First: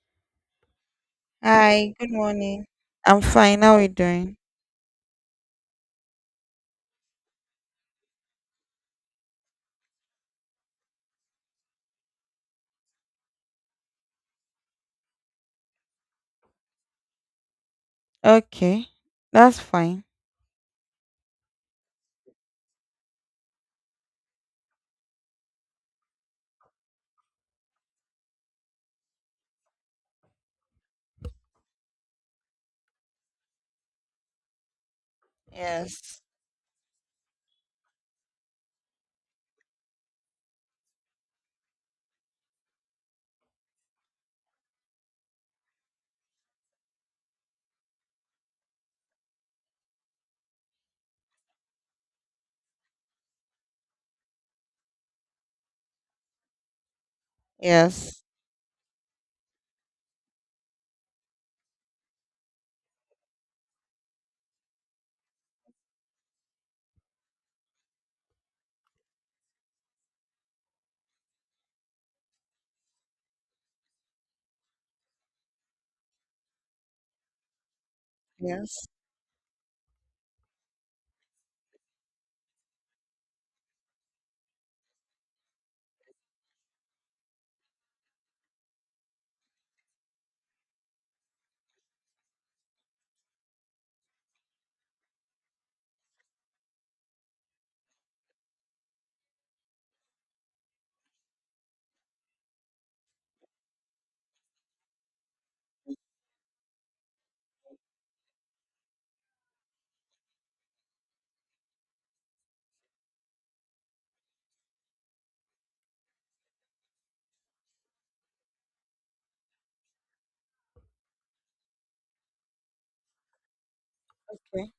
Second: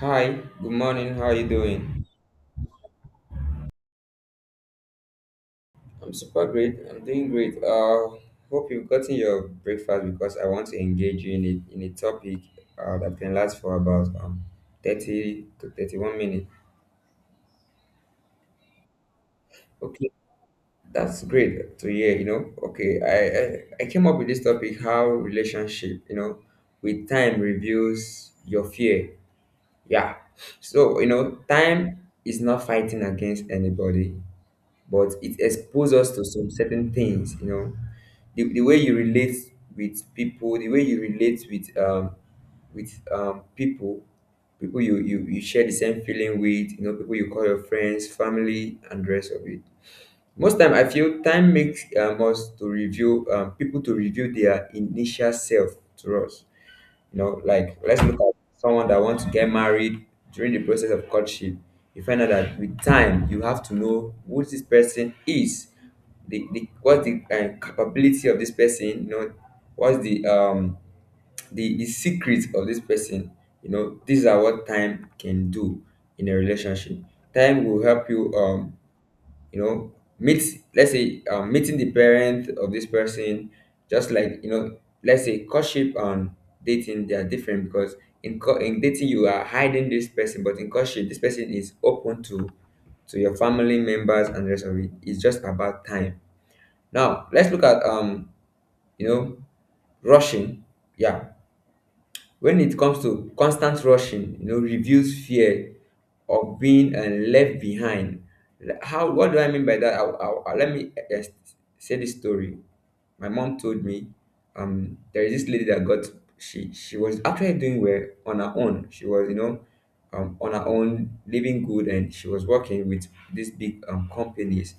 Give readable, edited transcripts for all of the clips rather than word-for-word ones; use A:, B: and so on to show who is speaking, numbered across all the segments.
A: Hi, good morning. How are you
B: Hi,
A: doing?
B: good morning. I'm fine. How are you doing?
A: I'm super great. I'm doing great. Hope you've gotten your breakfast because I want to engage you in a topic that can last for about 30 to 31 minutes.
B: Okay, that's fine.
A: Okay, that's great to hear, Okay, I came up with this topic how relationship, you know, with time reveals your fear. Yeah. So, you know, time is not fighting against anybody, but it exposes us
B: Yes,
A: to some certain things, you know, the way you relate with people, the way you relate with people, people you, you share the same feeling with, you know, people you call your friends, family, and the rest of it. Most time I feel time makes us to review people, to review their initial self to us, you know, like let's look
B: yes,
A: at someone that wants to get married during the process of courtship. You find out that with time, you have to know who this person is, the what's the capability of this person. You know, what's the the secret of this person. You know, these are what time can do in a relationship. Time will help you
B: yes.
A: you know, meet, let's say, meeting the parent of this person. Just like, you know, let's say courtship and dating, they are different because in dating you are hiding this person, but in courtship this person is open to your family members and the rest of it. It's just about time. Now let's look at you know, rushing. Yeah. When it comes to constant rushing, you know, reveals fear of being left behind. Like, how? What do I mean by that? Let me say this story. My mom told me, there is this lady that got, she was actually doing well on her own. She was, you know, on her own, living good, and she was working with these big
B: Okay,
A: companies.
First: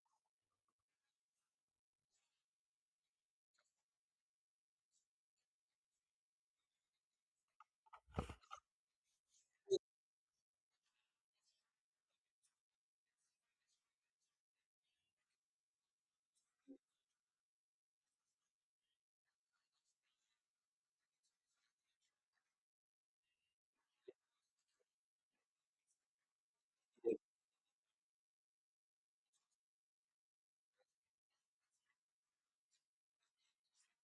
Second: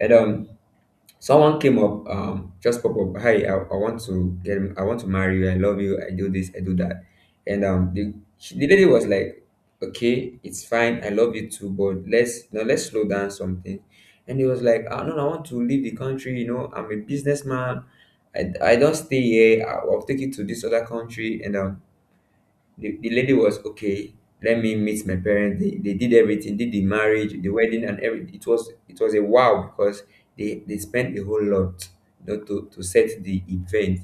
A: And someone came up, just pop up, hi, I want to get, I want to marry you, I love you, I do this, I do that. And the lady was like, okay, it's fine, I love you too, but let's, you know, let's slow down something. And he was like, ah, no, no, I want to leave the country, you know, I'm a businessman, I don't stay here, I'll take you to this other country. And the lady was okay, let me meet my parents. They did everything, did the marriage, the wedding, and everything. It was a wow because they spent a whole lot, you know, to set the event.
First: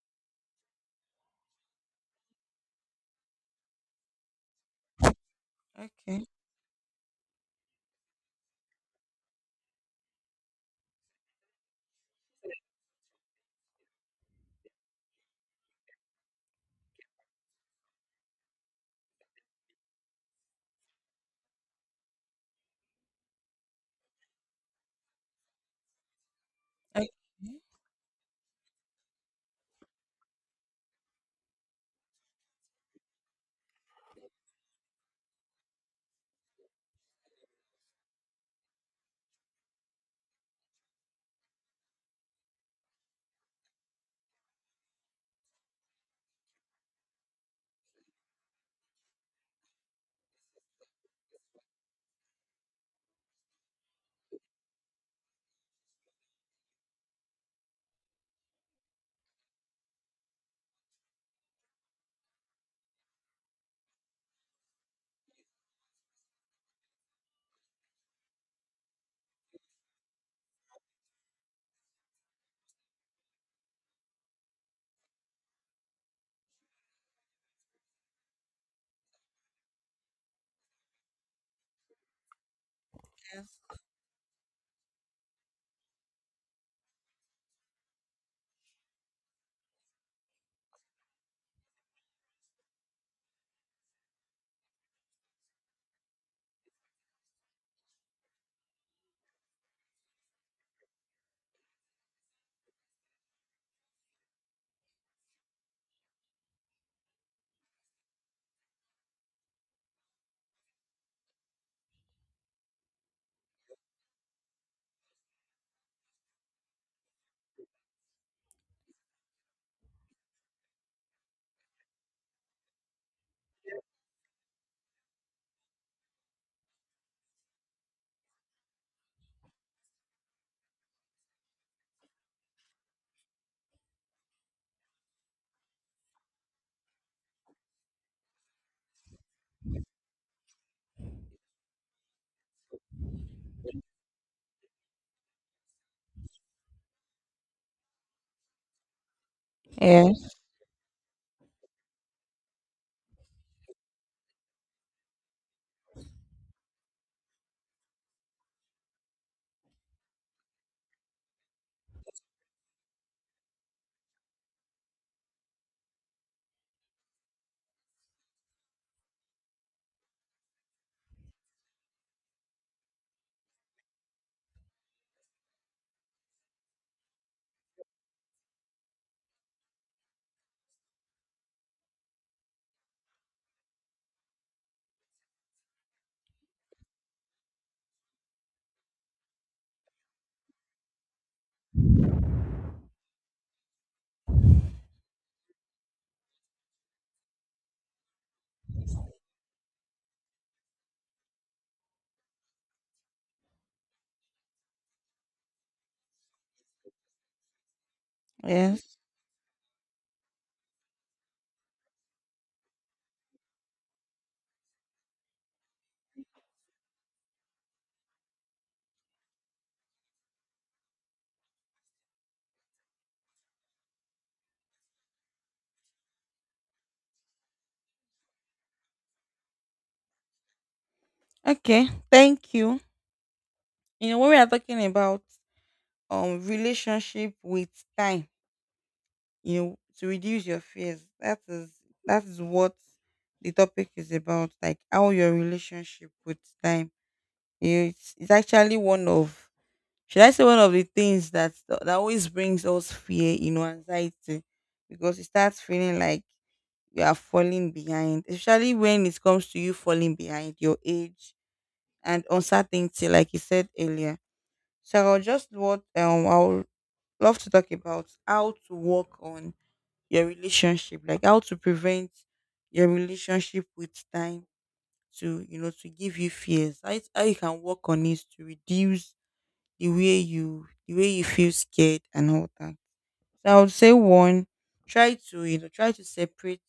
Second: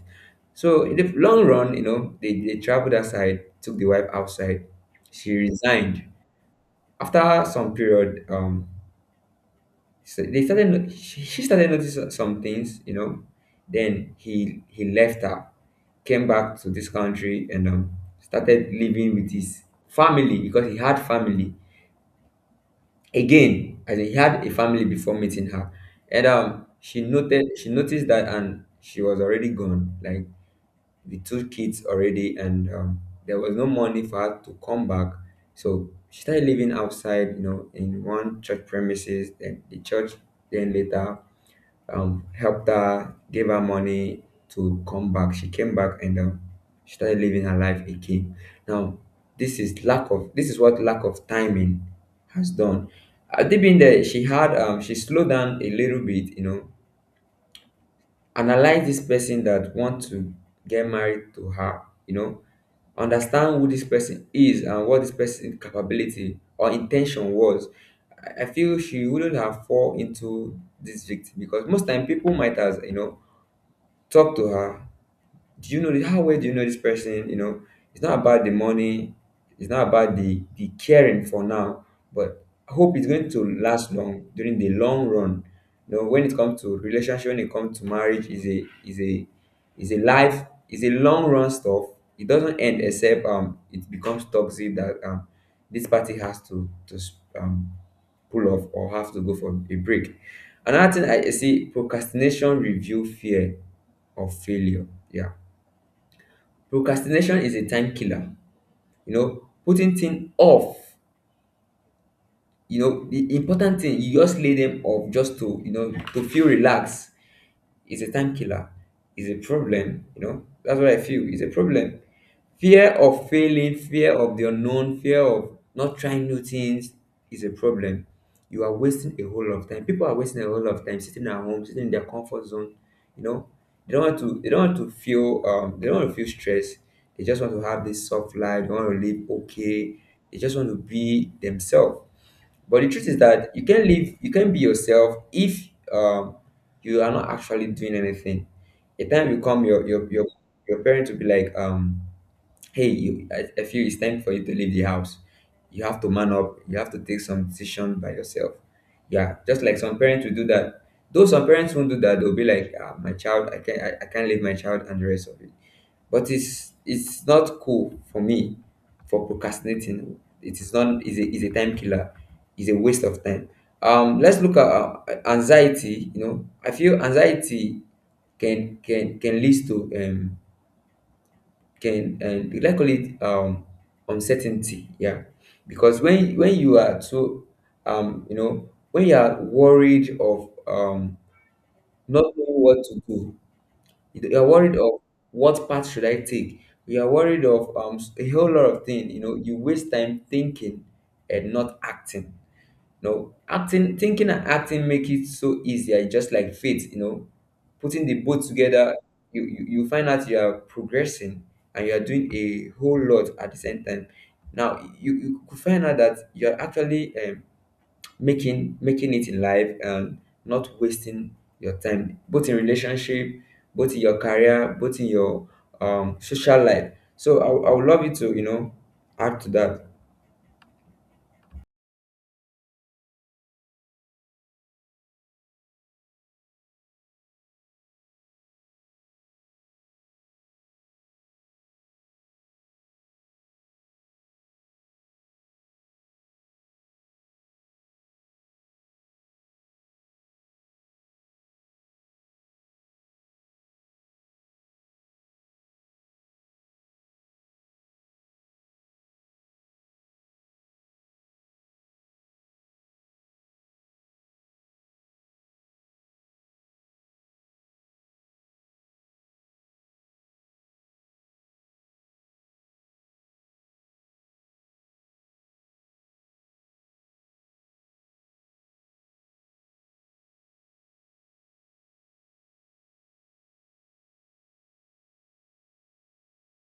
A: So in the long run, you know, they traveled outside, took the wife outside. She resigned
B: okay,
A: after some period. So they started. No- She started noticing some things, you know. Then he left her, came back to this country, and started living with his family because he had family again. As in, he had a family before meeting her. And she
B: okay.
A: noted, she noticed that, and she was already gone, like, the two kids already. And there was no money for her to come back. So she started living outside, you know, in one church premises. Then the church, then later, helped her, gave her money to come back. She came back and, she started living her life again. Now, this is lack of, this is what lack of timing has done. At deep in there, she had, she slowed down a little bit, you know, analyze this person that want to get married to her, you know, understand who this person is and what this person's capability or intention was. I feel she wouldn't have fall into this victim because most time people might, as you know, talk to her, do you know this, how well do you know this person, you know? It's not about the money, it's not about the caring for now, but I hope it's going to last long during the long run. You know, when it comes to relationship, when it comes to marriage, is a is a life, is a long run stuff. It doesn't end except it becomes toxic, that this party has to, um pull off or have to go for a break. Another thing I see, procrastination review fear of failure. Yeah. Procrastination is a time killer. You know, putting things off. You know, the important thing you just lay them off, just to, you know, to feel relaxed. It's a time killer. It's a problem. You know, that's what I feel. It's a problem. Fear of failing, fear of the unknown, fear of not trying new things is a problem. You are wasting a whole lot of time. People are wasting a whole lot of time sitting at home, sitting in their comfort zone. You know, they don't want to. They don't want to feel. They don't want to feel stress. They just want to have this soft life. They want to live okay. They just want to be themselves. But the truth is that you can live, you can be yourself if, you are not actually doing anything. A time will come, your
B: Yes,
A: your parents will be like, "Hey, you, I feel it's time for you to leave the house. You have to man up. You have to take some decision by yourself." Yeah, just like some parents will do that. Though some parents won't do that, they'll be like, ah, "My child, I can't, I can't leave my child and the rest of it." But it's not cool for me. For procrastinating, it is not, is a time killer. It's a waste of time. Let's look at anxiety. You know, I feel anxiety can lead to can and let's call it uncertainty. Yeah. Because when you are so you know, when you are worried of not knowing what to do, you are worried of what path should I take. You are worried of, a whole lot of things. You know, you waste time thinking and not acting. You know, acting, thinking and acting make it so easier. It's just like faith. You know, putting the both together,
B: yes.
A: you find out you are progressing and you are doing a whole lot at the same time. Now you could find out that you are actually, making it in life and not wasting your time, both in relationship, both in your career, both in your social life. So I would love you to, you know, add to that.
B: Okay, thank you. You know, when we are talking about relationship with time, you know, to reduce your fears, that is what the topic is about, like how your relationship with time. It's, actually one of, should I say, one of the things that always brings us fear, you know, anxiety, because it starts feeling like you are falling behind, especially when it comes to you falling behind your age and uncertainty, like you said earlier. So I'll just what I'll love to talk about how to work on your relationship, like how to prevent your relationship with time to, you know, to give you fears. How, how you can work on it to reduce the way you feel scared and all that. So I would say one, try to separate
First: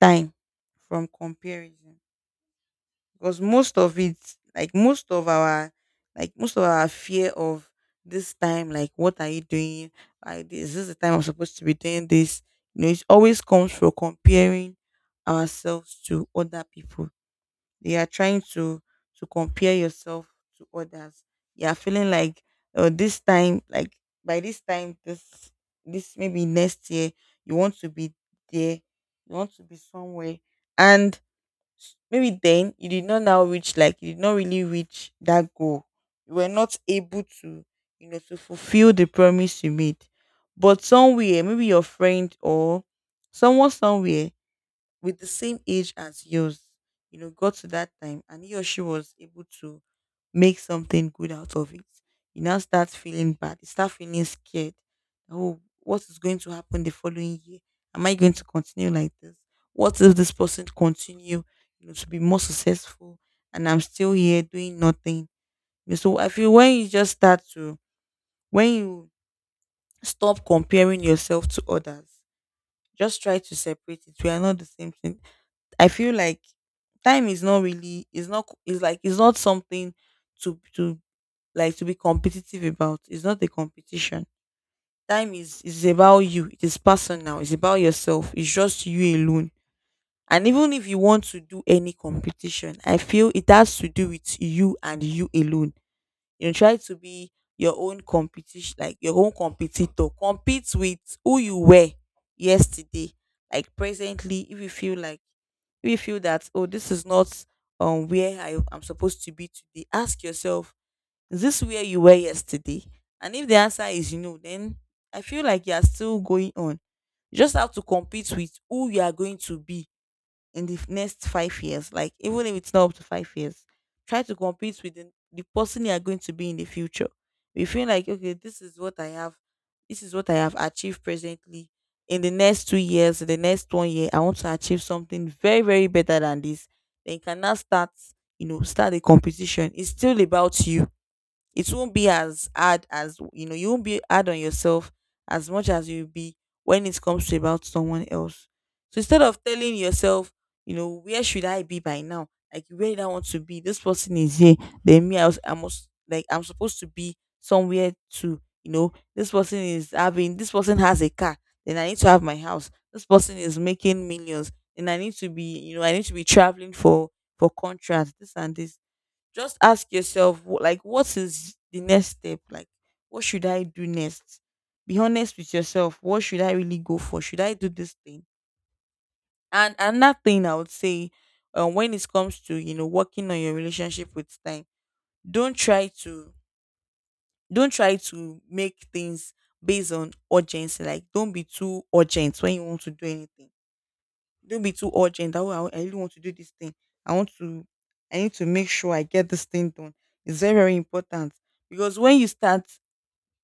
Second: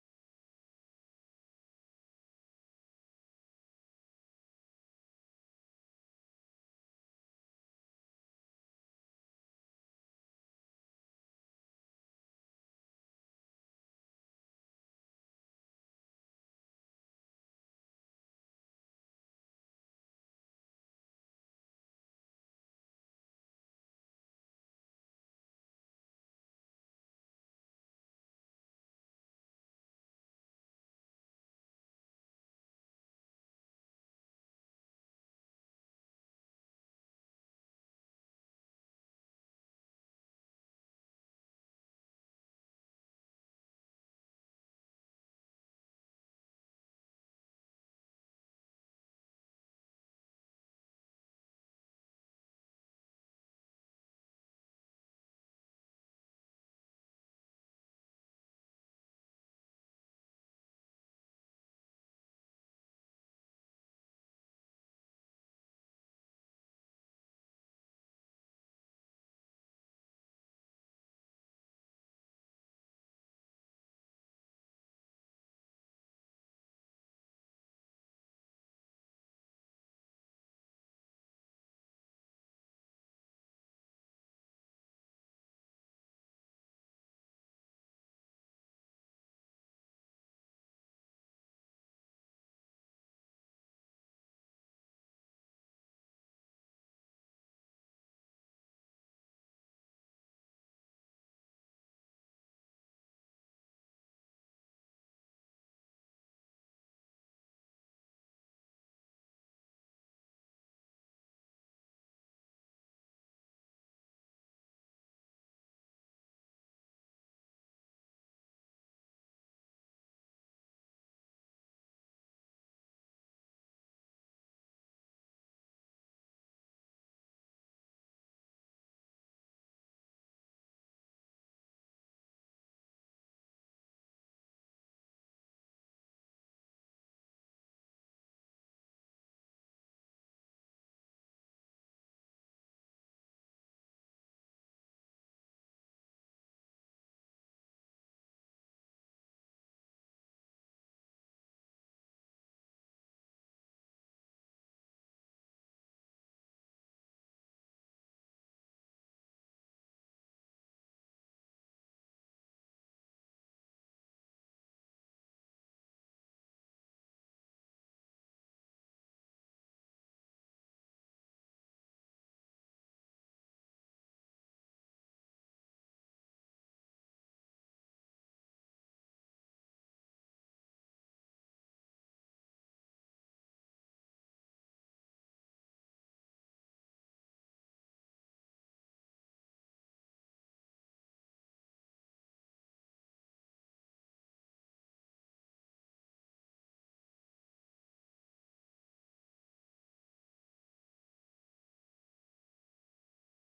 B: time from comparison, because like most of our most of our fear of this time, like, what are you doing, like this is the time I'm supposed to be doing this. You know, it always comes from comparing ourselves to other people. You are trying to compare yourself to others. You are feeling like, oh, this time, like, by this time, this, maybe next year you want to be there, you want to be somewhere. And maybe then you did not now reach, like you did not really reach that goal, you were not able to, you know, to fulfill the promise you made. But somewhere, maybe your friend or someone somewhere with the same age as yours, you know, got to that time and he or she was able to make something good out of it, you now start feeling bad. You start feeling scared. Oh, what is going to happen the following year? Am I going to continue like this? What if this person continue, you know, to be more successful and I'm still here doing nothing? You know, so I feel, when you just start to when you stop comparing yourself to others, just try to separate it. We are not the same thing. I feel like time is not really, is not, is like, it's not something to like to be competitive about. It's not a competition. Time is about you. It is personal. It's about yourself. It's just you alone. And even if you want to do any competition, I feel it has to do with you and you alone. You know, try to be your own competition, like your own competitor. Compete with who you were yesterday, like presently. If you feel that, oh, this is not where I am supposed to be today, ask yourself, is this where you were yesterday? And if the answer is no, then I feel like you are still going on. You just have to compete with who you are going to be in the next 5 years, like, even if it's not up to 5 years, try to compete with the person you are going to be in the future. You feel like, okay, this is what I have, this is what I have achieved presently. In the next 2 years, in the next one year, I want to achieve something very, very better than this. Then you can now start, start a competition. It's still about you, it won't be as hard as, you know, you won't be hard on yourself as much as you'll be when it comes to about someone else. So instead of telling yourself, you know, where should I be by now, like, where did I want to be, this person is here, then me, I was I must like I'm supposed to be somewhere to, you know, this person is having, this person has a car, then I need to have my house, this person is making millions and I need to be, you know, I need to be traveling for contracts, this and this. Just ask yourself, like, what is the next step, like, what should I do next, be honest with yourself, what should I really go for, should I do this thing? And another thing I would say, when it comes to, you know, working on your relationship with time, don't try to don't try to make things based on urgency, like, don't be too urgent when you want to do anything. Don't be too urgent. That, oh, I really want to do this thing. I want to. I need to make sure I get this thing done. It's very very important, because when you start,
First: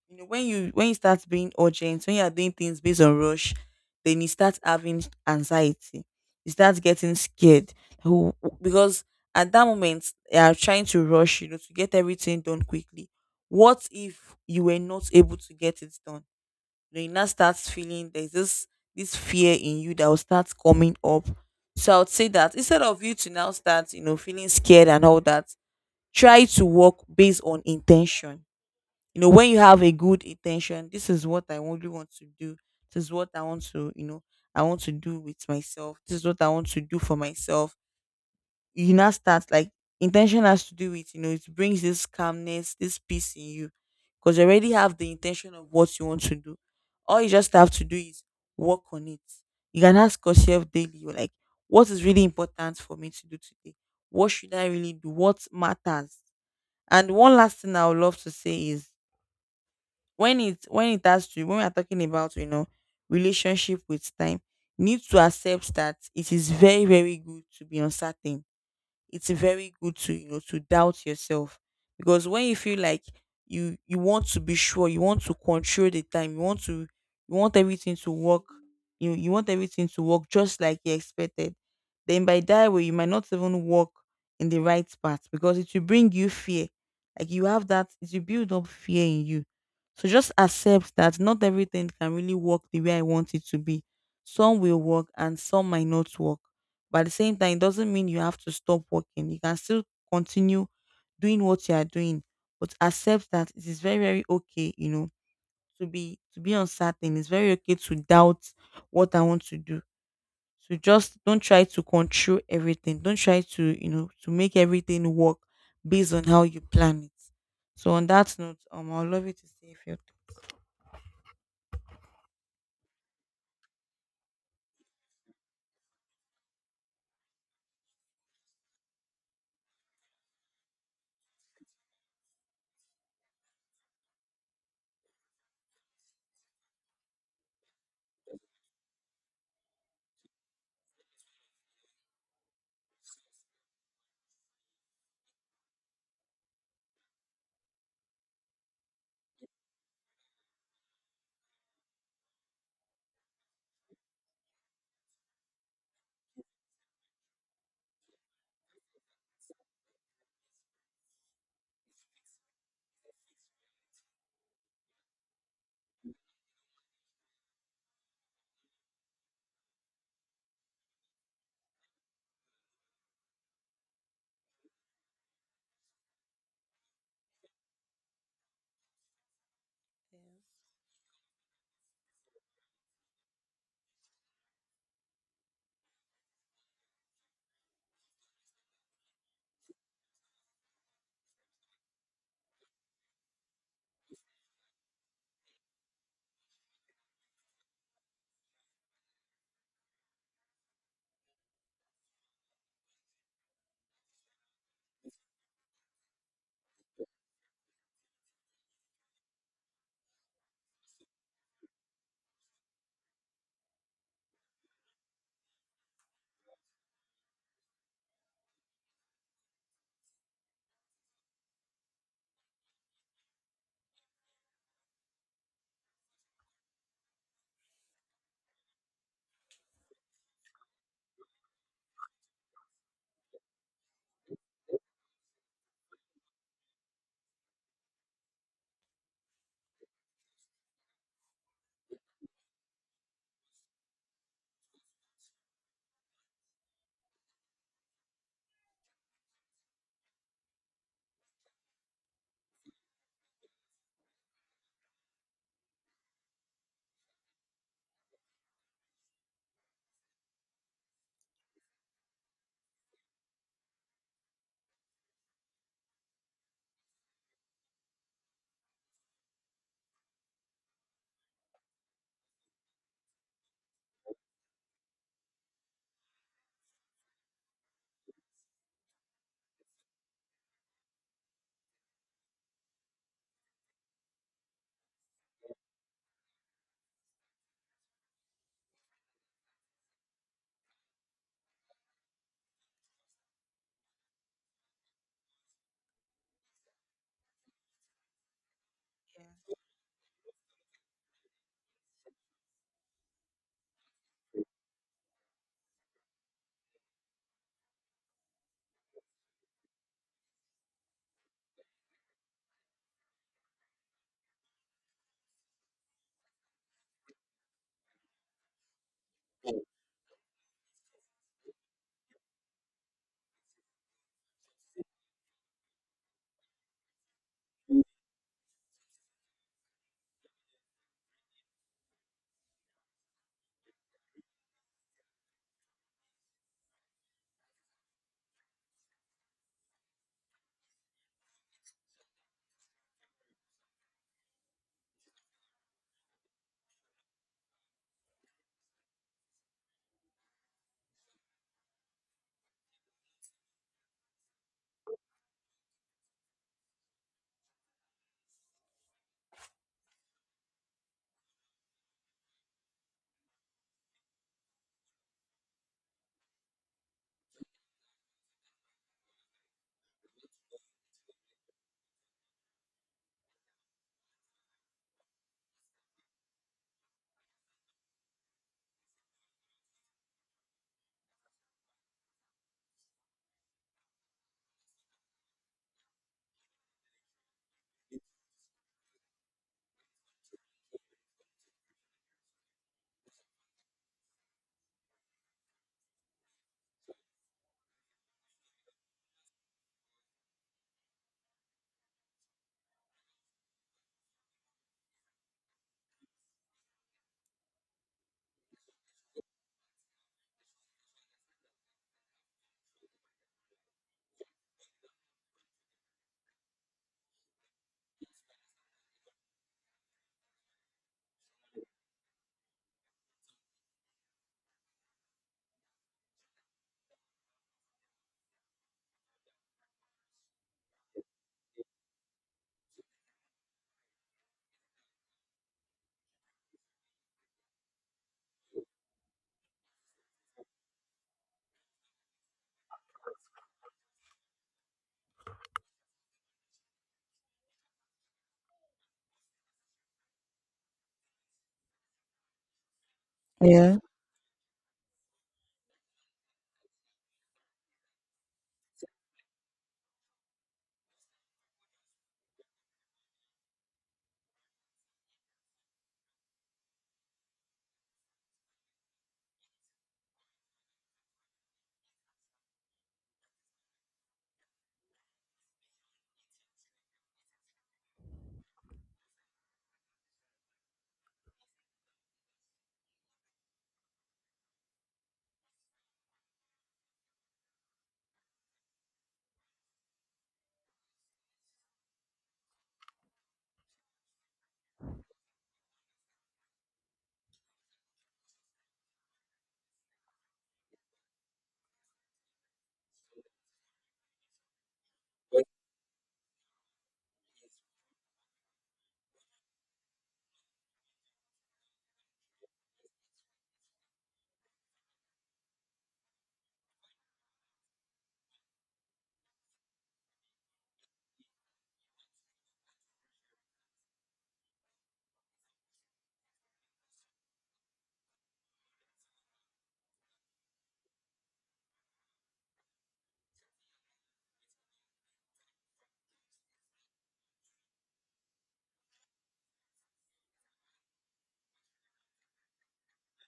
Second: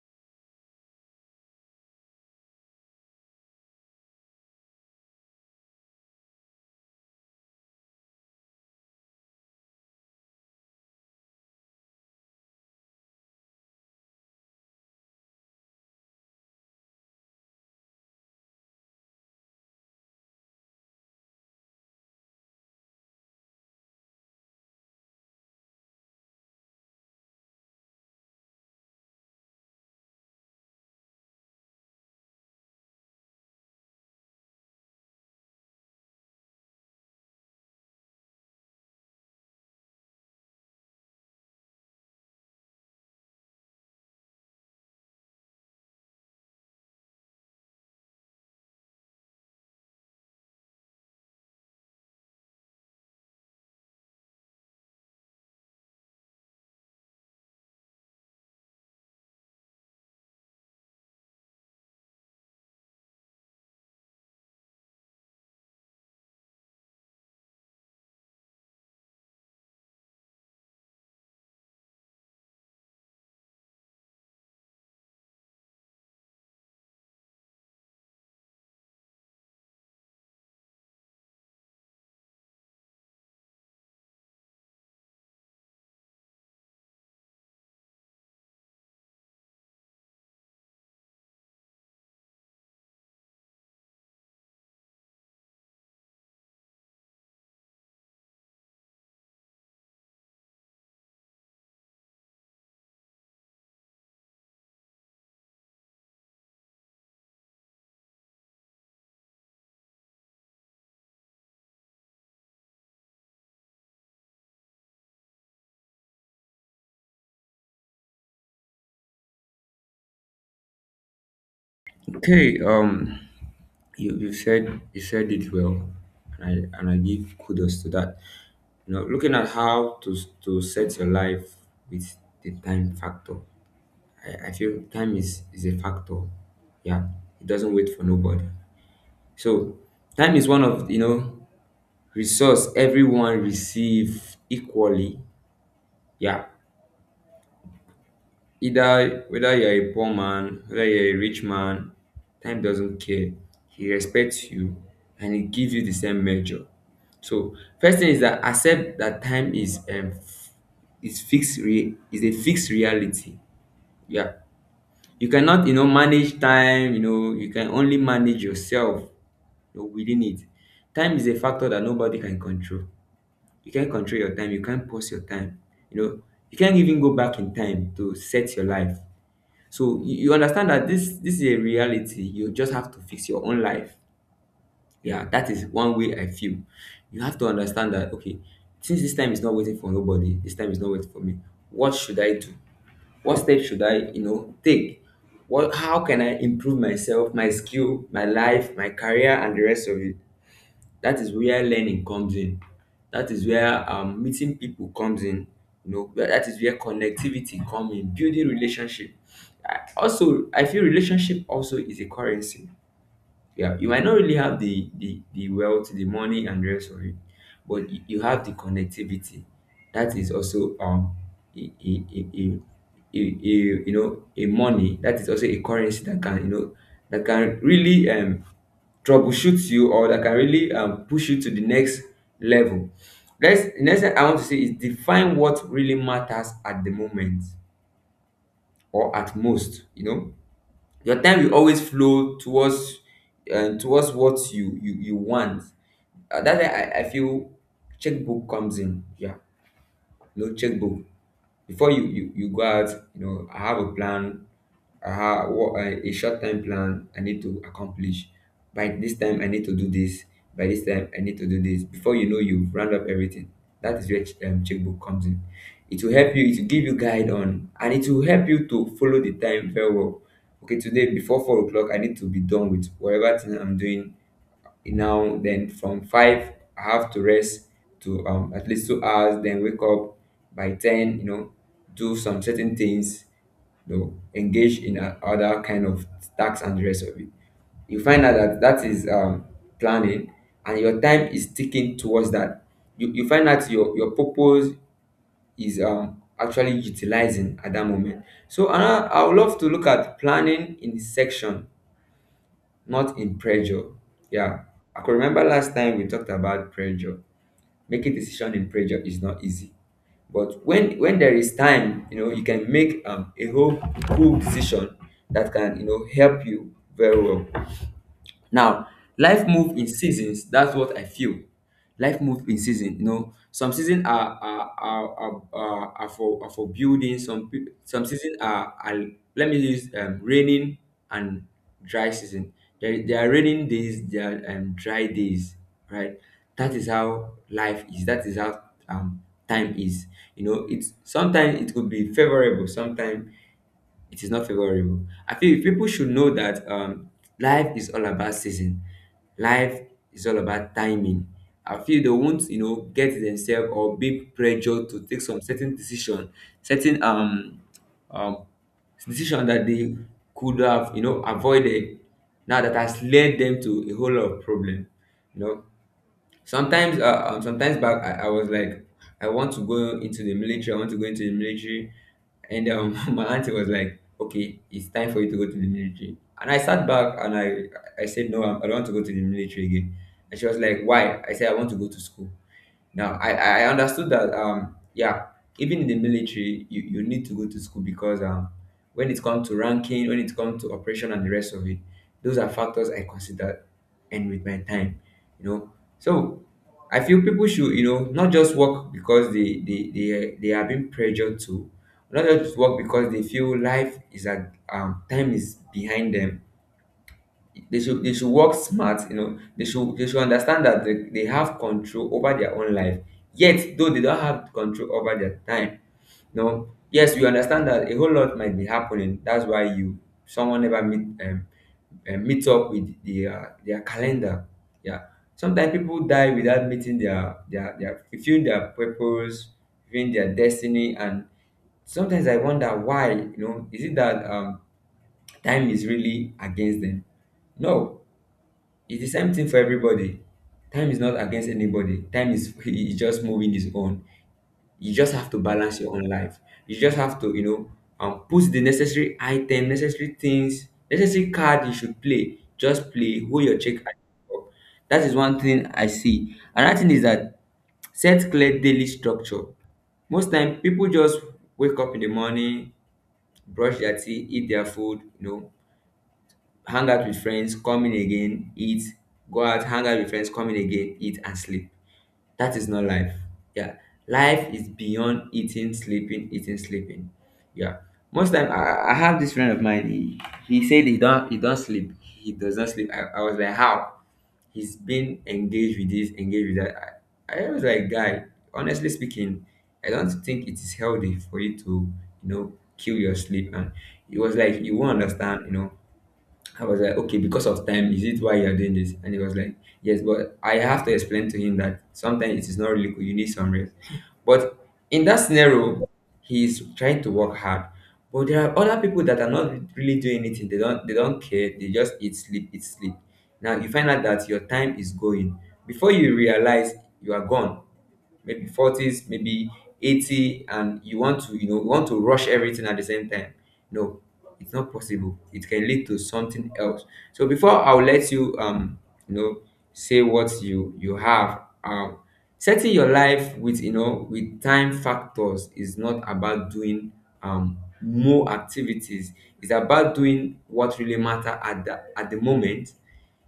B: you know, when you start being urgent, when you are doing things based on rush, then you start having anxiety. You start getting scared. Who, because at that moment you are trying to rush, you know, to get everything done quickly. What if you were not able to get it done? You know, you now start feeling, there's this fear in you that will start coming up. So I would say that instead of you to now start, you know, feeling scared and all that, try to work based on intention. You know, when you have a good intention, this is what I only want to do. This is what I want to, you know, I want to do with myself. This is what I want to do for myself. You now start like, intention has to do with, you know, it brings this calmness, this peace in you, because you already have the intention of what you want to do. All you just have to do is work on it. You can ask yourself daily, like, what is really important for me to do today, what should I really do, what matters? And one last thing I would love to say is, when it has to when we are talking about, you know, relationship with time, you need to accept that it is very very good to be uncertain. It's very good to, you know, to doubt yourself, because when you feel like you want to be sure, you want to control the time, you want everything to work, you want everything to work just like you expected, then by that way you might not even walk in the right path, because it will bring you fear, like, you have that, it will build up fear in you. So just accept that not everything can really work the way I want it to be. Some will work and some might not work, but at the same time, it doesn't mean you have to stop working. You can still continue doing what you are doing, but accept that it is very, very okay, you know, to be uncertain. It's very okay to doubt what I want to do. So just don't try to control everything. Don't try to, you know, to make everything work based on how you plan it. So on that note, I'll love you to say if you.
A: Okay, you said, you said it well, and I give kudos to that. You know, looking at how to set your life with the time factor, I feel time is a factor. Yeah, it doesn't wait for nobody. So time is one of, you know, resource everyone receive equally. Yeah, either whether you are a poor man, whether you're a rich man, time doesn't care. He respects you and he gives you the same measure. So first thing is that accept that time is is a fixed reality. Yeah, you cannot, you know, manage time. You know, you can only manage yourself, you know, within it. Time is a factor that nobody can control. You can't control your time, you can't pause your time, you know, you can't even go back in time to set your life. So you understand that this is a reality. You just have to fix your own life. Yeah, that is one way I feel you have to understand that. Okay, since this time is not waiting for nobody, this time is not waiting for me, what should I do? What steps should I, you know, take? What, how can I improve myself, my skill, my life, my career, and the rest of it? That is where learning comes in. That is where, meeting people comes in. You know, that is where connectivity comes in, building relationship. Also, I feel relationship also is a currency. Yeah, you might not really have the wealth, the money, and the rest of it, but you have the connectivity. That is also, a, a, a, a, you know, a money, that is also a currency that can, you know, that can really, troubleshoot you, or that can really, push you to the next level. Let's the next thing I want to say is define what really matters at the moment or at most. You know, your time will always flow towards towards what you want. That's why I feel checkbook comes in, yeah. No checkbook. Before you go out, you know, I have a plan. I have what, a short term plan I need to accomplish. By this time I need to do this, by this time I need to do this before, you know, you've round up everything. That is where checkbook comes in. It will help you, it will give you guide on, and it will help you to follow the time very well. Okay, today before 4 o'clock I need to be done with whatever thing I'm doing now. Then from five I have to rest to, at least 2 hours, then wake up by 10, you know, do some certain things. You know, engage in other kind of tasks and the rest of it. You find out that that is planning and your time is sticking towards that. You find out your purpose is actually utilizing at that moment. So I would love to look at planning in section, not in pressure. Yeah. I could remember last time we talked about pressure. Making decision in pressure is not easy. But when there is time, you know, you can make a whole cool decision that can, you know, help you very well. Now, life move in seasons. That's what I feel. Life move in season. You know, some season are for building. Some season are let me use raining and dry season. There are raining days. There are dry days. Right. That is how life is. That is how um, time is. You know, it's sometimes it could be favorable. Sometimes it is not favorable. I feel people should know that life is all about season, life is all about timing. I feel they won't, you know, get themselves or be pressured to take some certain um decision that they could have, you know, avoided. Now that has led them to a whole lot of problem, you know. Sometimes back, I was like, I want to go into the military. I want to go into the military, and my auntie was like, "Okay, it's time for you to go to the military." And I sat back and I said, "No, I don't want to go to the military again." And she was like, "Why?" I said, "I want to go to school." Now, I understood that, yeah, even in the military, you need to go to school because when it comes to ranking, when it comes to operation and the rest of it, those are factors I consider and with my time, you know. So I feel people should, you know, not just work because they are being pressured to, not just work because they feel life is at, time is behind them. They should work smart, you know. They should understand that they have control over their own life. Yet, though they don't have control over their time, no. Yes, we understand that a whole lot might be happening. That's why you, someone never meet meet up with the their calendar. Yeah. Sometimes people die without meeting their fulfilling their purpose, fulfilling their destiny, and sometimes I wonder why. You know, is it that time is really against them? No, it's the same thing for everybody. Time is not against anybody. Time is is just moving his own. You just have to balance your own life. You just have to, you know, put the necessary item, necessary things, necessary card you should play. Just play. Who your check.
B: Yeah.
A: And that is one thing I see. Another thing is that set clear daily structure. Most time people just wake up in the morning, brush their teeth, eat their food, you know, hang out with friends, come in again, eat, go out, hang out with friends, come in again, eat and sleep. That is not life. Yeah. Life is beyond eating, sleeping, eating, sleeping. Yeah. Most time, I have this friend of mine, he said he don't sleep. He does not sleep. I was like, how? He's been engaged with this, engaged with that. I was like, guy, honestly speaking, I don't think it is healthy for you to, you know, kill your sleep. And it was like, you won't understand, you know. I was like, okay, because of time, is it why you're doing this? And he was like, yes, but I have to explain to him that sometimes it is not really cool. You need some rest. But in that scenario, he's trying to work hard. But there are other people that are not really doing anything. They don't care. They just eat, sleep, eat, sleep. Now you find out that your time is going. Before you realize you are gone, maybe 40s, maybe 80, and you want to, you know, you want to rush everything at the same time. No, it's not possible. It can lead to something else. So before I'll let you you know, say what you have, setting your life with, you know, with time factors is not about doing more activities. It's about doing what really matter at the moment.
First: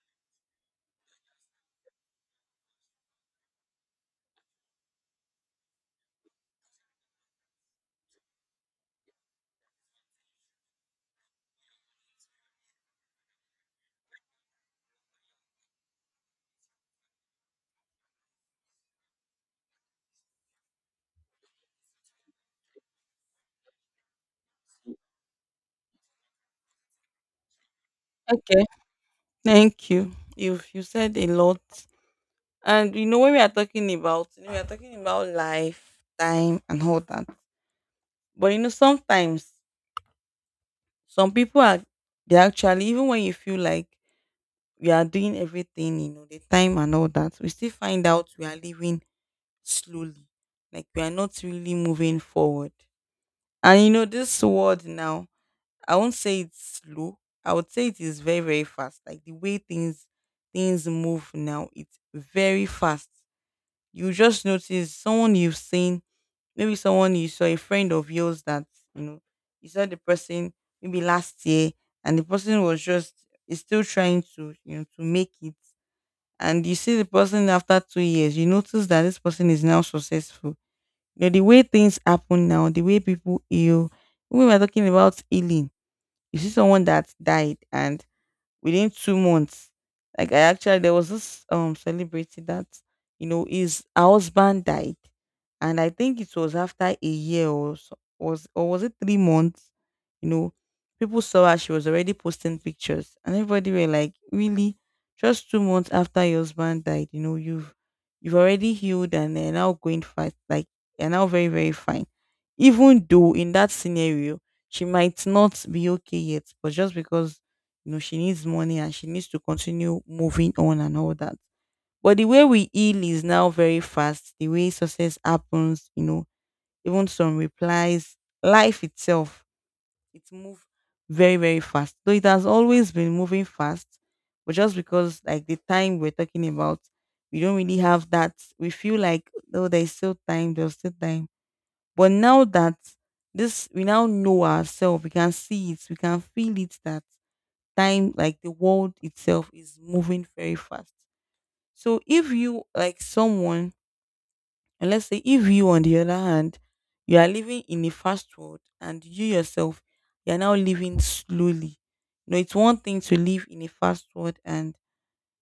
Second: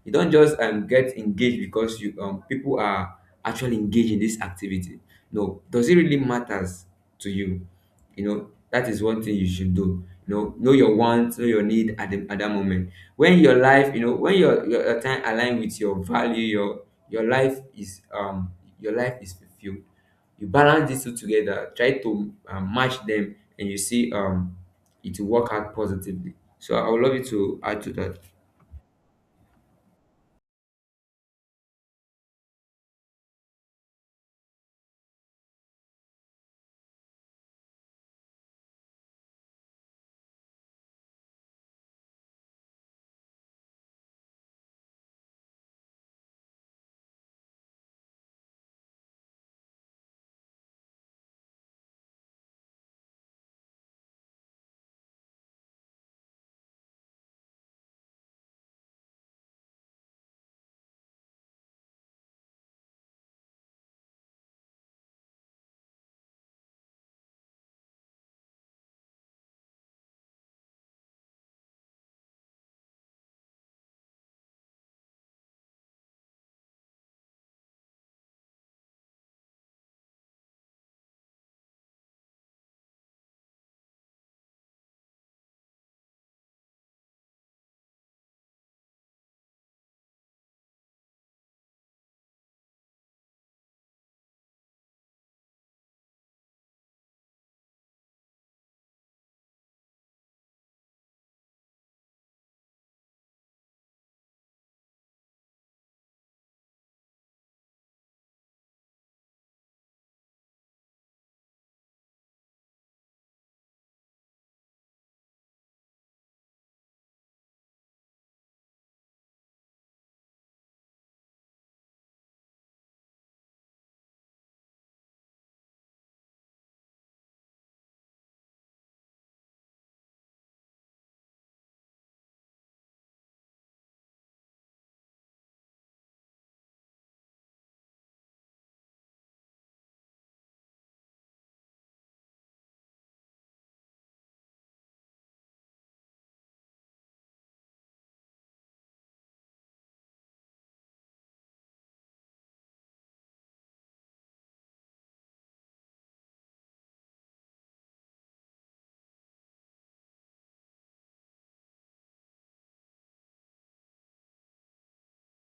A: You don't just get engaged because you people are actually engaged in this activity. No, does it really matters to you? You know, that is one thing you should do. You know your wants, know your need at, the, at that moment. When your life, you know, when your time align with your value, your life is um your life is fulfilled. You balance these two together, try to match them and you see it will work out positively. So I would love you to add to that.
B: Okay. Thank you. You said a lot. And you know, when we are talking about, you know, we are talking about life, time, and all that. But you know, sometimes, some people are, they actually, even when you feel like we are doing everything, you know, the time and all that, we still find out we are living slowly, like we are not really moving forward. And you know, this world now, I won't say it's slow, I would say it is very very fast. Like the way things move now, it's very fast. You just notice someone you've seen, maybe someone you saw, a friend of yours that, you know, you saw the person maybe last year and the person was just, is still trying to, you know, to make it. And you see the person after 2 years, you notice that this person is now successful. You know, the way things happen now, the way people heal, when we were talking about healing, you see someone that died and within 2 months. Like, I actually, there was this celebrity that, you know, his husband died, and I think it was after a year or so, was, or was it 3 months, you know, people saw her, she was already posting pictures and everybody were like, "Really? Just 2 months after your husband died, you know, you've already healed, and they are now going fast, like, you're now very very fine." Even though in that scenario she might not be okay yet, but just because, you know, she needs money and she needs to continue moving on and all that. But the way we heal is now very fast. The way success happens, you know, even some replies, life itself, it's moved very, very fast. Though it has always been moving fast, but just because like the time we're talking about, we don't really have that. We feel like, oh, there's still time, there's still time. But now that this we now know ourselves, we can see it, we can feel it that time, like the world itself is moving very fast. So if you like someone, and let's say if you on the other hand, you are living in a fast world and you yourself, you are now living slowly. You know, it's one thing to live in a fast world and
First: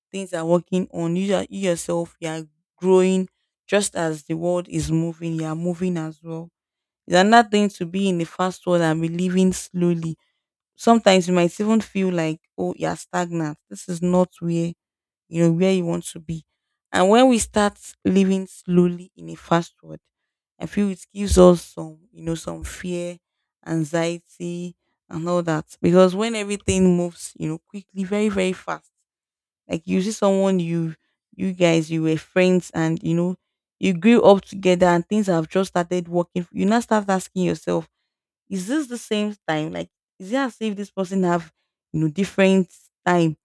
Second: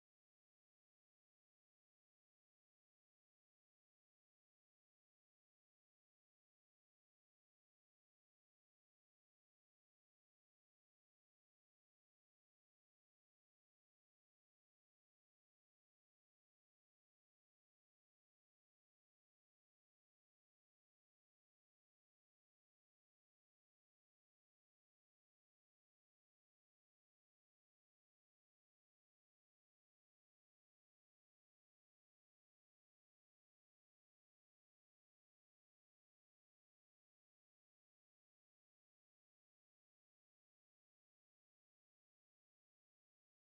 B: things are working on you, you yourself you are growing, just as the world is moving you are moving as well. It's another thing to be in a fast world and be living slowly. Sometimes you might even feel like, oh, you're stagnant, this is not where, you know, where you want to be. And when we start living slowly in a fast world, I feel it gives us some, you know, some fear, anxiety and all that, because when everything moves, you know, quickly, very, very fast, like you see someone, you guys, you were friends, and you know, you grew up together and things have just started working, you now start asking yourself, is this the same time? Like, is it as if this person have, you know, different time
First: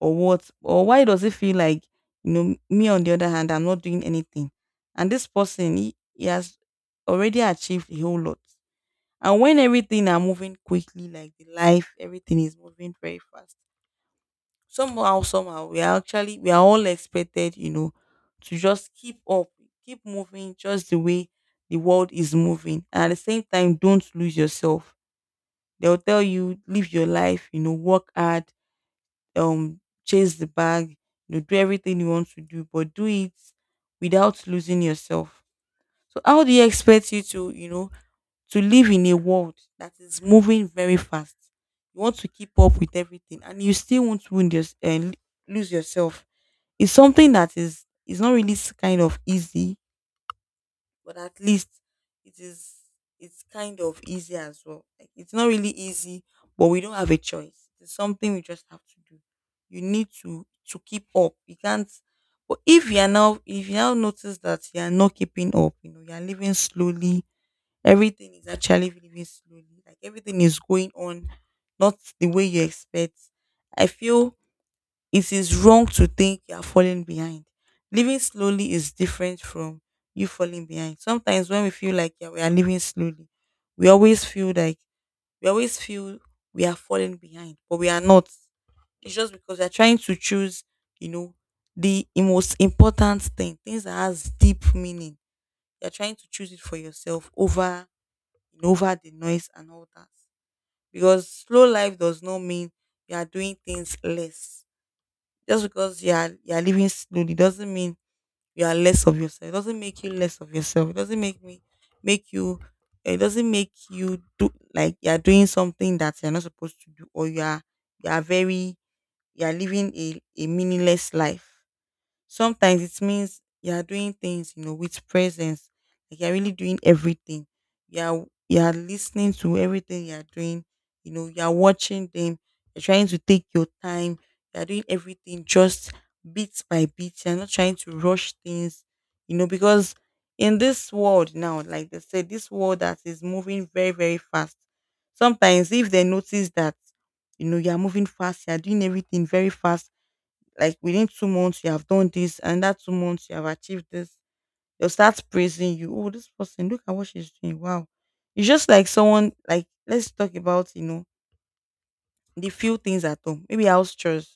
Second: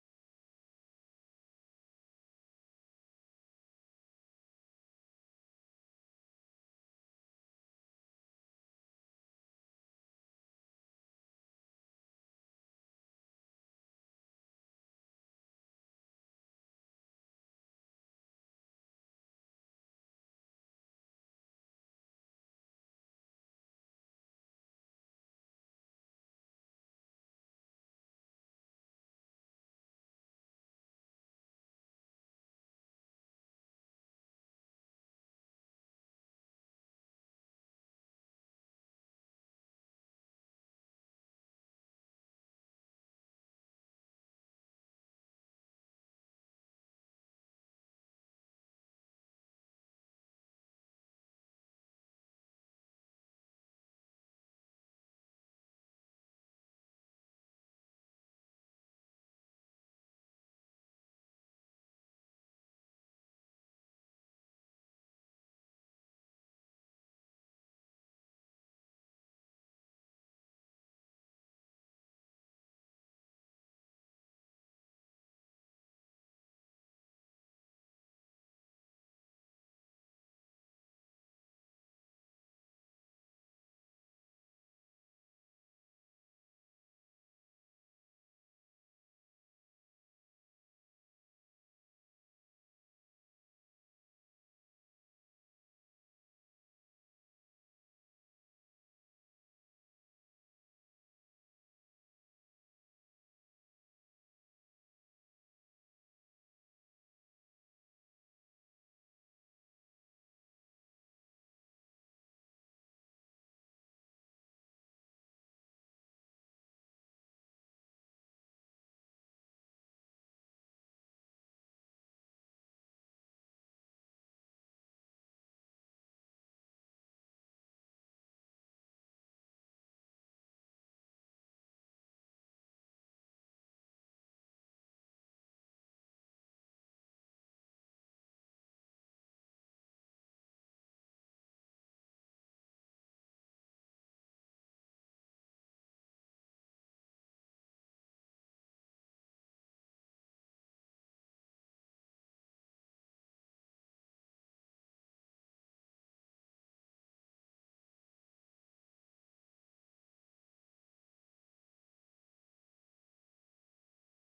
B: or what? Or why does it feel like, you know, me on the other hand, I'm not doing anything. And this person, he has already achieved a whole lot. And when everything are moving quickly, like the life, everything is moving very fast. Somehow, somehow, we are actually, we are all expected, you know, to just keep up, keep moving just the way the world is moving. And at the same time, don't lose yourself. They'll tell you, live your life, you know, work hard, um, chase the bag, you know, do everything you want to do, but do it without losing yourself. So how do you expect you to, you know, to live in a world that is moving very fast? You want to keep up with everything, and you still want to win this and lose yourself. It's something that is not really kind of easy, but at least it is, it's kind of easy as well. Like it's not really easy, but we don't have a choice. It's something we just have to do. You need to keep up. You can't. But if you now notice that you are not keeping up, you know you are living slowly. Everything is actually living slowly. Like everything is going on, not the way you expect. I feel it is wrong to think you are falling behind. Living slowly is different from you falling behind. Sometimes when we feel like, yeah, we are living slowly, we always feel like we always feel we are falling behind, but we are not. It's just because we are trying to choose, you know, the most important thing, things that has deep meaning. You're trying to choose it for yourself over over the noise and all that. Because slow life does not mean you are doing things less. Just because you are living slowly doesn't mean you are less of yourself. It doesn't make you less of yourself. It doesn't make me Make you. It doesn't make you do like you are doing something that you are not supposed to do, or you are very, you are living a meaningless life. Sometimes it means you are doing things, you know, with presence. Like you're really doing everything. You are listening to everything you are doing. You know, you are watching them. You're trying to take your time. You are doing everything just bit by bit. You're not trying to rush things. You know, because in this world now, like they said, this world that is moving very, very fast. Sometimes if they notice that, you know, you are moving fast, you are doing everything very fast, like within 2 months, you have done this, and that 2 months, you have achieved this. They'll start praising you. Oh, this person, look at what she's doing. Wow. It's just like someone, like, let's talk about, you know, the few things at home, maybe house chores.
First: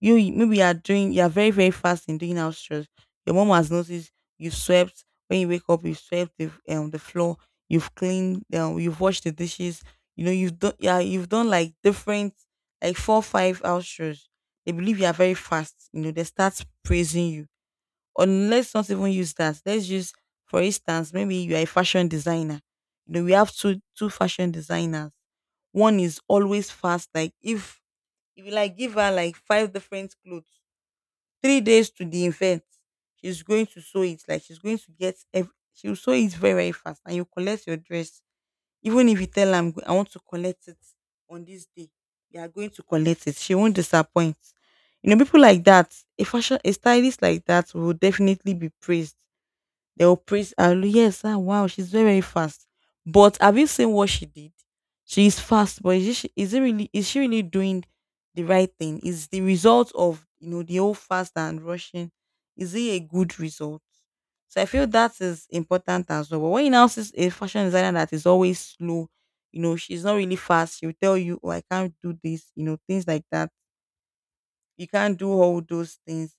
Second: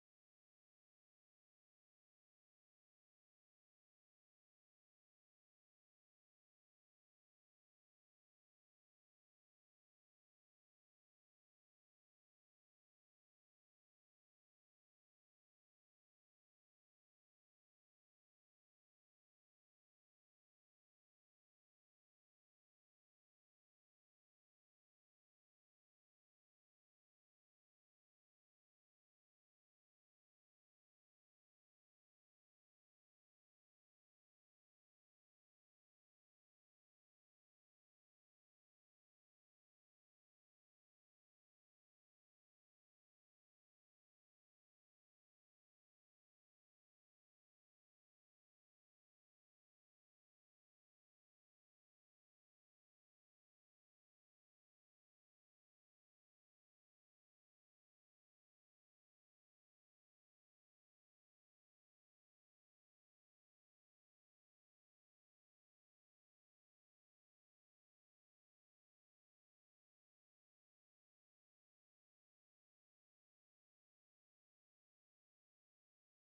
B: Maybe you are doing, you are very, very fast in doing house chores. Your mom has noticed you swept when you wake up, you swept the floor, you've cleaned, you've washed the dishes, you know, you've done, yeah, you've done like different like four, five house chores. They believe you are very fast, you know, they start praising you. Or let's not even use that. Let's use, for instance, maybe you are a fashion designer. You know, we have two fashion designers. One is always fast. Like if you like give her like five different clothes, 3 days to the event, she's going to sew it. Like she's going to get every, she'll sew it very, very fast. And you collect your dress. Even if you tell her, "I'm I want to collect it on this day, you are going to collect it." She won't disappoint. You know, people like that, a fashion, a stylist like that will definitely be praised, they will praise her. Yes, ah, wow, she's very, very fast. But have you seen what she did? She is fast, but is she really doing the right thing? Is the result of, you know, the whole fast and rushing, is it a good result? So I feel that is important as well. But when you now see a fashion designer that is always slow, you know, she's not really fast, she'll tell you, oh, I can't do this, you know, things like that. You can't do all those things,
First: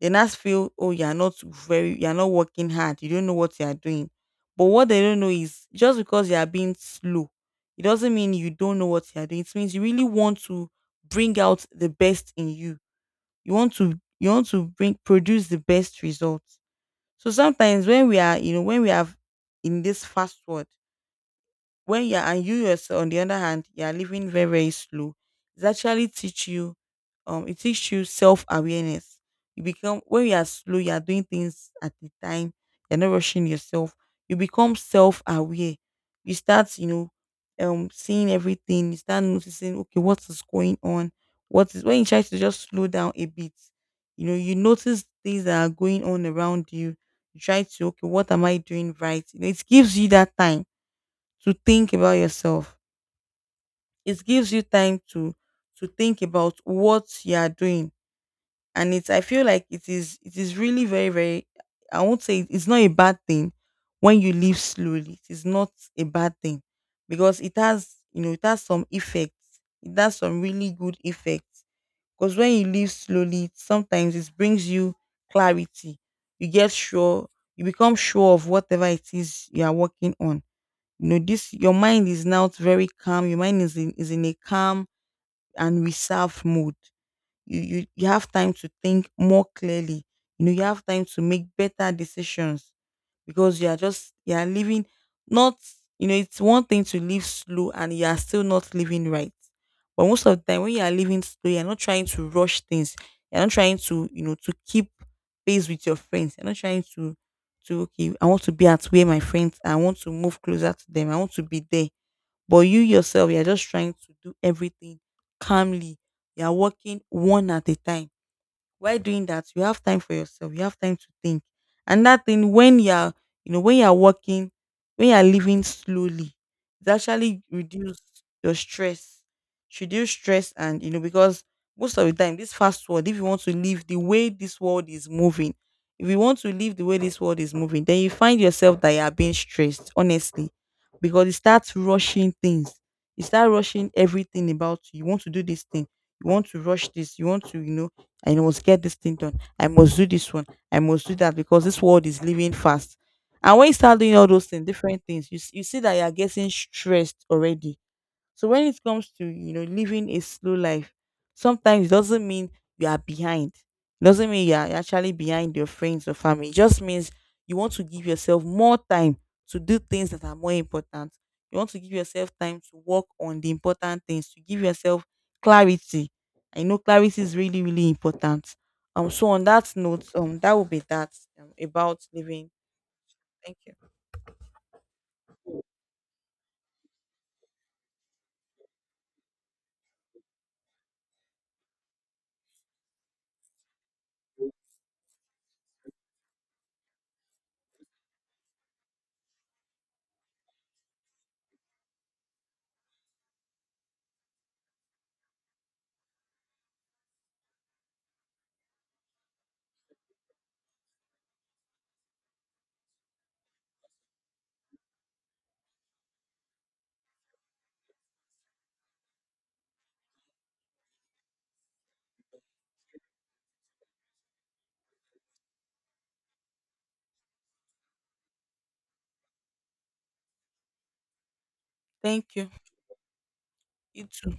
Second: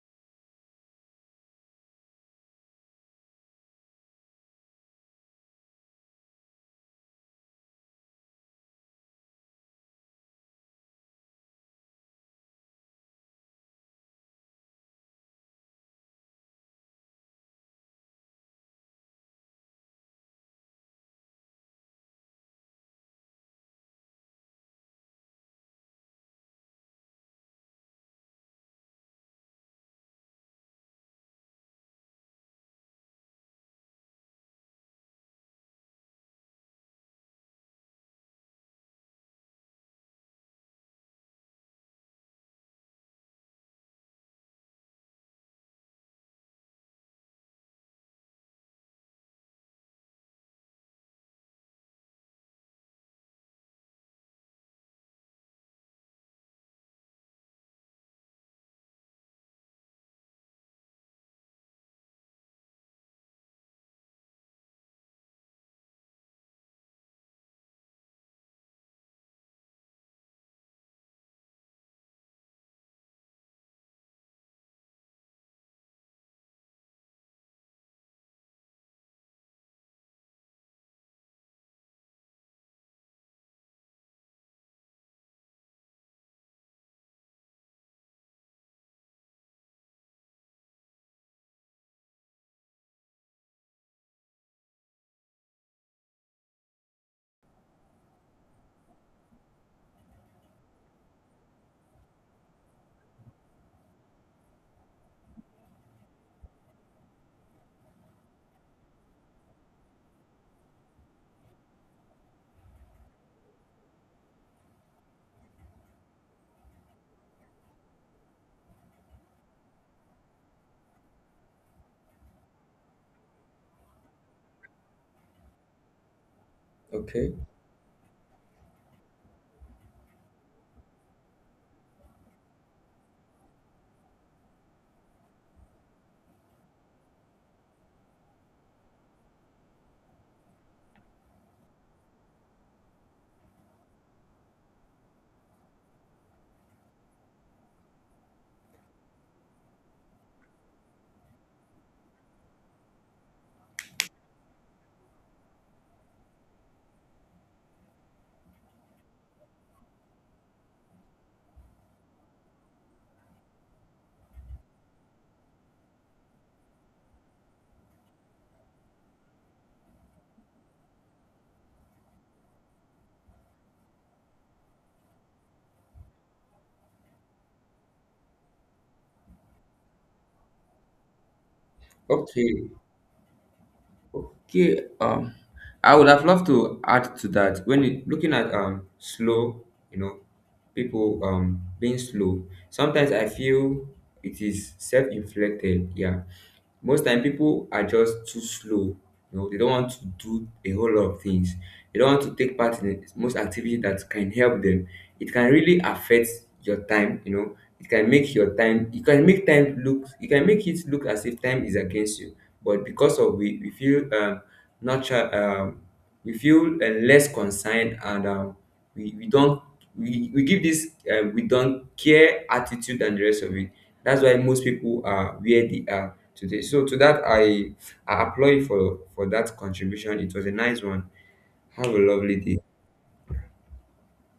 B: they now feel, oh, you're not very, you're not working hard. You don't know what you are doing. But what they don't know is just because you are being slow, it doesn't mean you don't know what you are doing. It means you really want to bring out the best in you. You want to bring produce the best results. So sometimes when we are, you know, when we are in this fast world, when you're and you yourself on the other hand you're living very, very slow, it actually teach you, it teaches you self-awareness. You become, when you are slow, you are doing things at the time, you're not rushing yourself, you become self-aware. You start, you know, seeing everything, you start noticing, okay, what is going on, what is when you try to just slow down a bit, you know, you notice things that are going on around you, you try to, okay, what am I doing right? You know, it gives you that time to think about yourself. It gives you time to think about what you are doing, and it's, I feel like it is, it is really very, very. I won't say it's not a bad thing when you live slowly. It is not a bad thing, because it has, you know, it has some effects. It has some really good effects, because when you live slowly, sometimes it brings you clarity. You get sure. You become sure of whatever it is you are working on. You know, this your mind is now very calm, your mind is in a calm and reserved mode. You, you have time to think more clearly. You know, you have time to make better decisions, because you are just, you are living, not, you know, it's one thing to live slow and you are still not living right, but most of the time when you are living slow you're not trying to rush things, you're not trying to, you know, to keep pace with your friends, you're not trying to okay, I want to be at where my friends are. I want to move closer to them, I want to be there. But you yourself, you're just trying to do everything calmly, you're working one at a time. While doing that, you have time for yourself. You have time to think. And that thing when you're, you know, when you're working, when you're living slowly, it
A: Okay.
B: actually reduce your stress. Should you stress, and you know, because most of the time this fast world, if you want to live the way this world is moving, if you want to live the way this world is moving, then you find yourself that you are being stressed, honestly. Because it starts rushing things. You start rushing everything about you. You want to do this thing. You want to rush this. You want to, you know, I must get this thing done. I must do this one. I must do that, because this world is living fast. And when you start doing all those things, different things, you, you see that you are getting stressed already. So when it comes to, you know, living a slow life, sometimes it doesn't mean you are behind. It doesn't mean you are actually behind your friends or family. It just means you want to give yourself more time to do things that are more important. You want to give yourself time to work on the important things, to give yourself clarity. I know clarity is really, really important. So on that note, that will be that, about living.
A: Okay,
B: Thank you.
A: okay. I would have loved to add to that. When it, looking at slow, you know, people being slow, sometimes I feel it is self-inflicted. Yeah, most time people are just too slow. You know, they don't want to do a whole lot of things. They don't want to take part in most activities that can help them. It can really affect your time. You know, it can make your time. It can make time look. You can make it look as if time is against you. But because of we feel not cha- we feel less concerned and we don't we give this we don't care attitude and the rest of it. That's why most people are where they are today. So to that, I applaud you for that contribution. It was a nice one. Have a
B: Thank
A: lovely
B: you.
A: day.
B: You too.